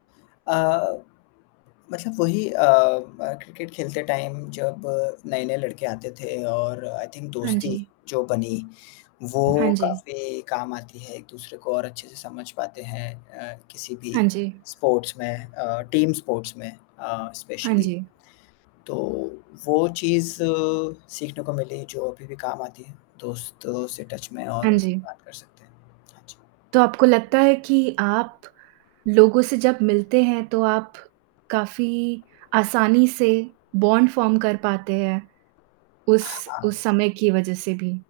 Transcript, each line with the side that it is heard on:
left: अ, मतलब वही अ, म क्रिकेट खेलते टाइम जब नए-नए लड़के आते थे और आई थिंक
right: हाँ,
left: दोस्ती
right: जी।
left: जो बनी, वो
right: हाँ, जी।
left: काफ़ी काम आती है एक-दूसरे को और अच्छे-से समझ पाते हैं अ, किसी भी
right: हाँ, जी।
left: स्पोर्ट्स में अ, टीम स्पोर्ट्स में अ,
right: हाँ,
left: स्पेशली।
right: जी।
left: तो वो चीज़ सीखने को मिली जो अभी भी काम आती है, दोस्तों से टच में और
right: हाँ,
left: उनसे
right: जी।
left: बात कर सकते हैं। हाँ जी।
right: तो आपको लगता है कि आप, लोगों से जब मिलते हैं तो आप, काफ़ी आसानी से बॉन्ड फ़ॉर्म कर पाते हैं, उस उस
left: हाँ।
right: समय की वज़ह से भी?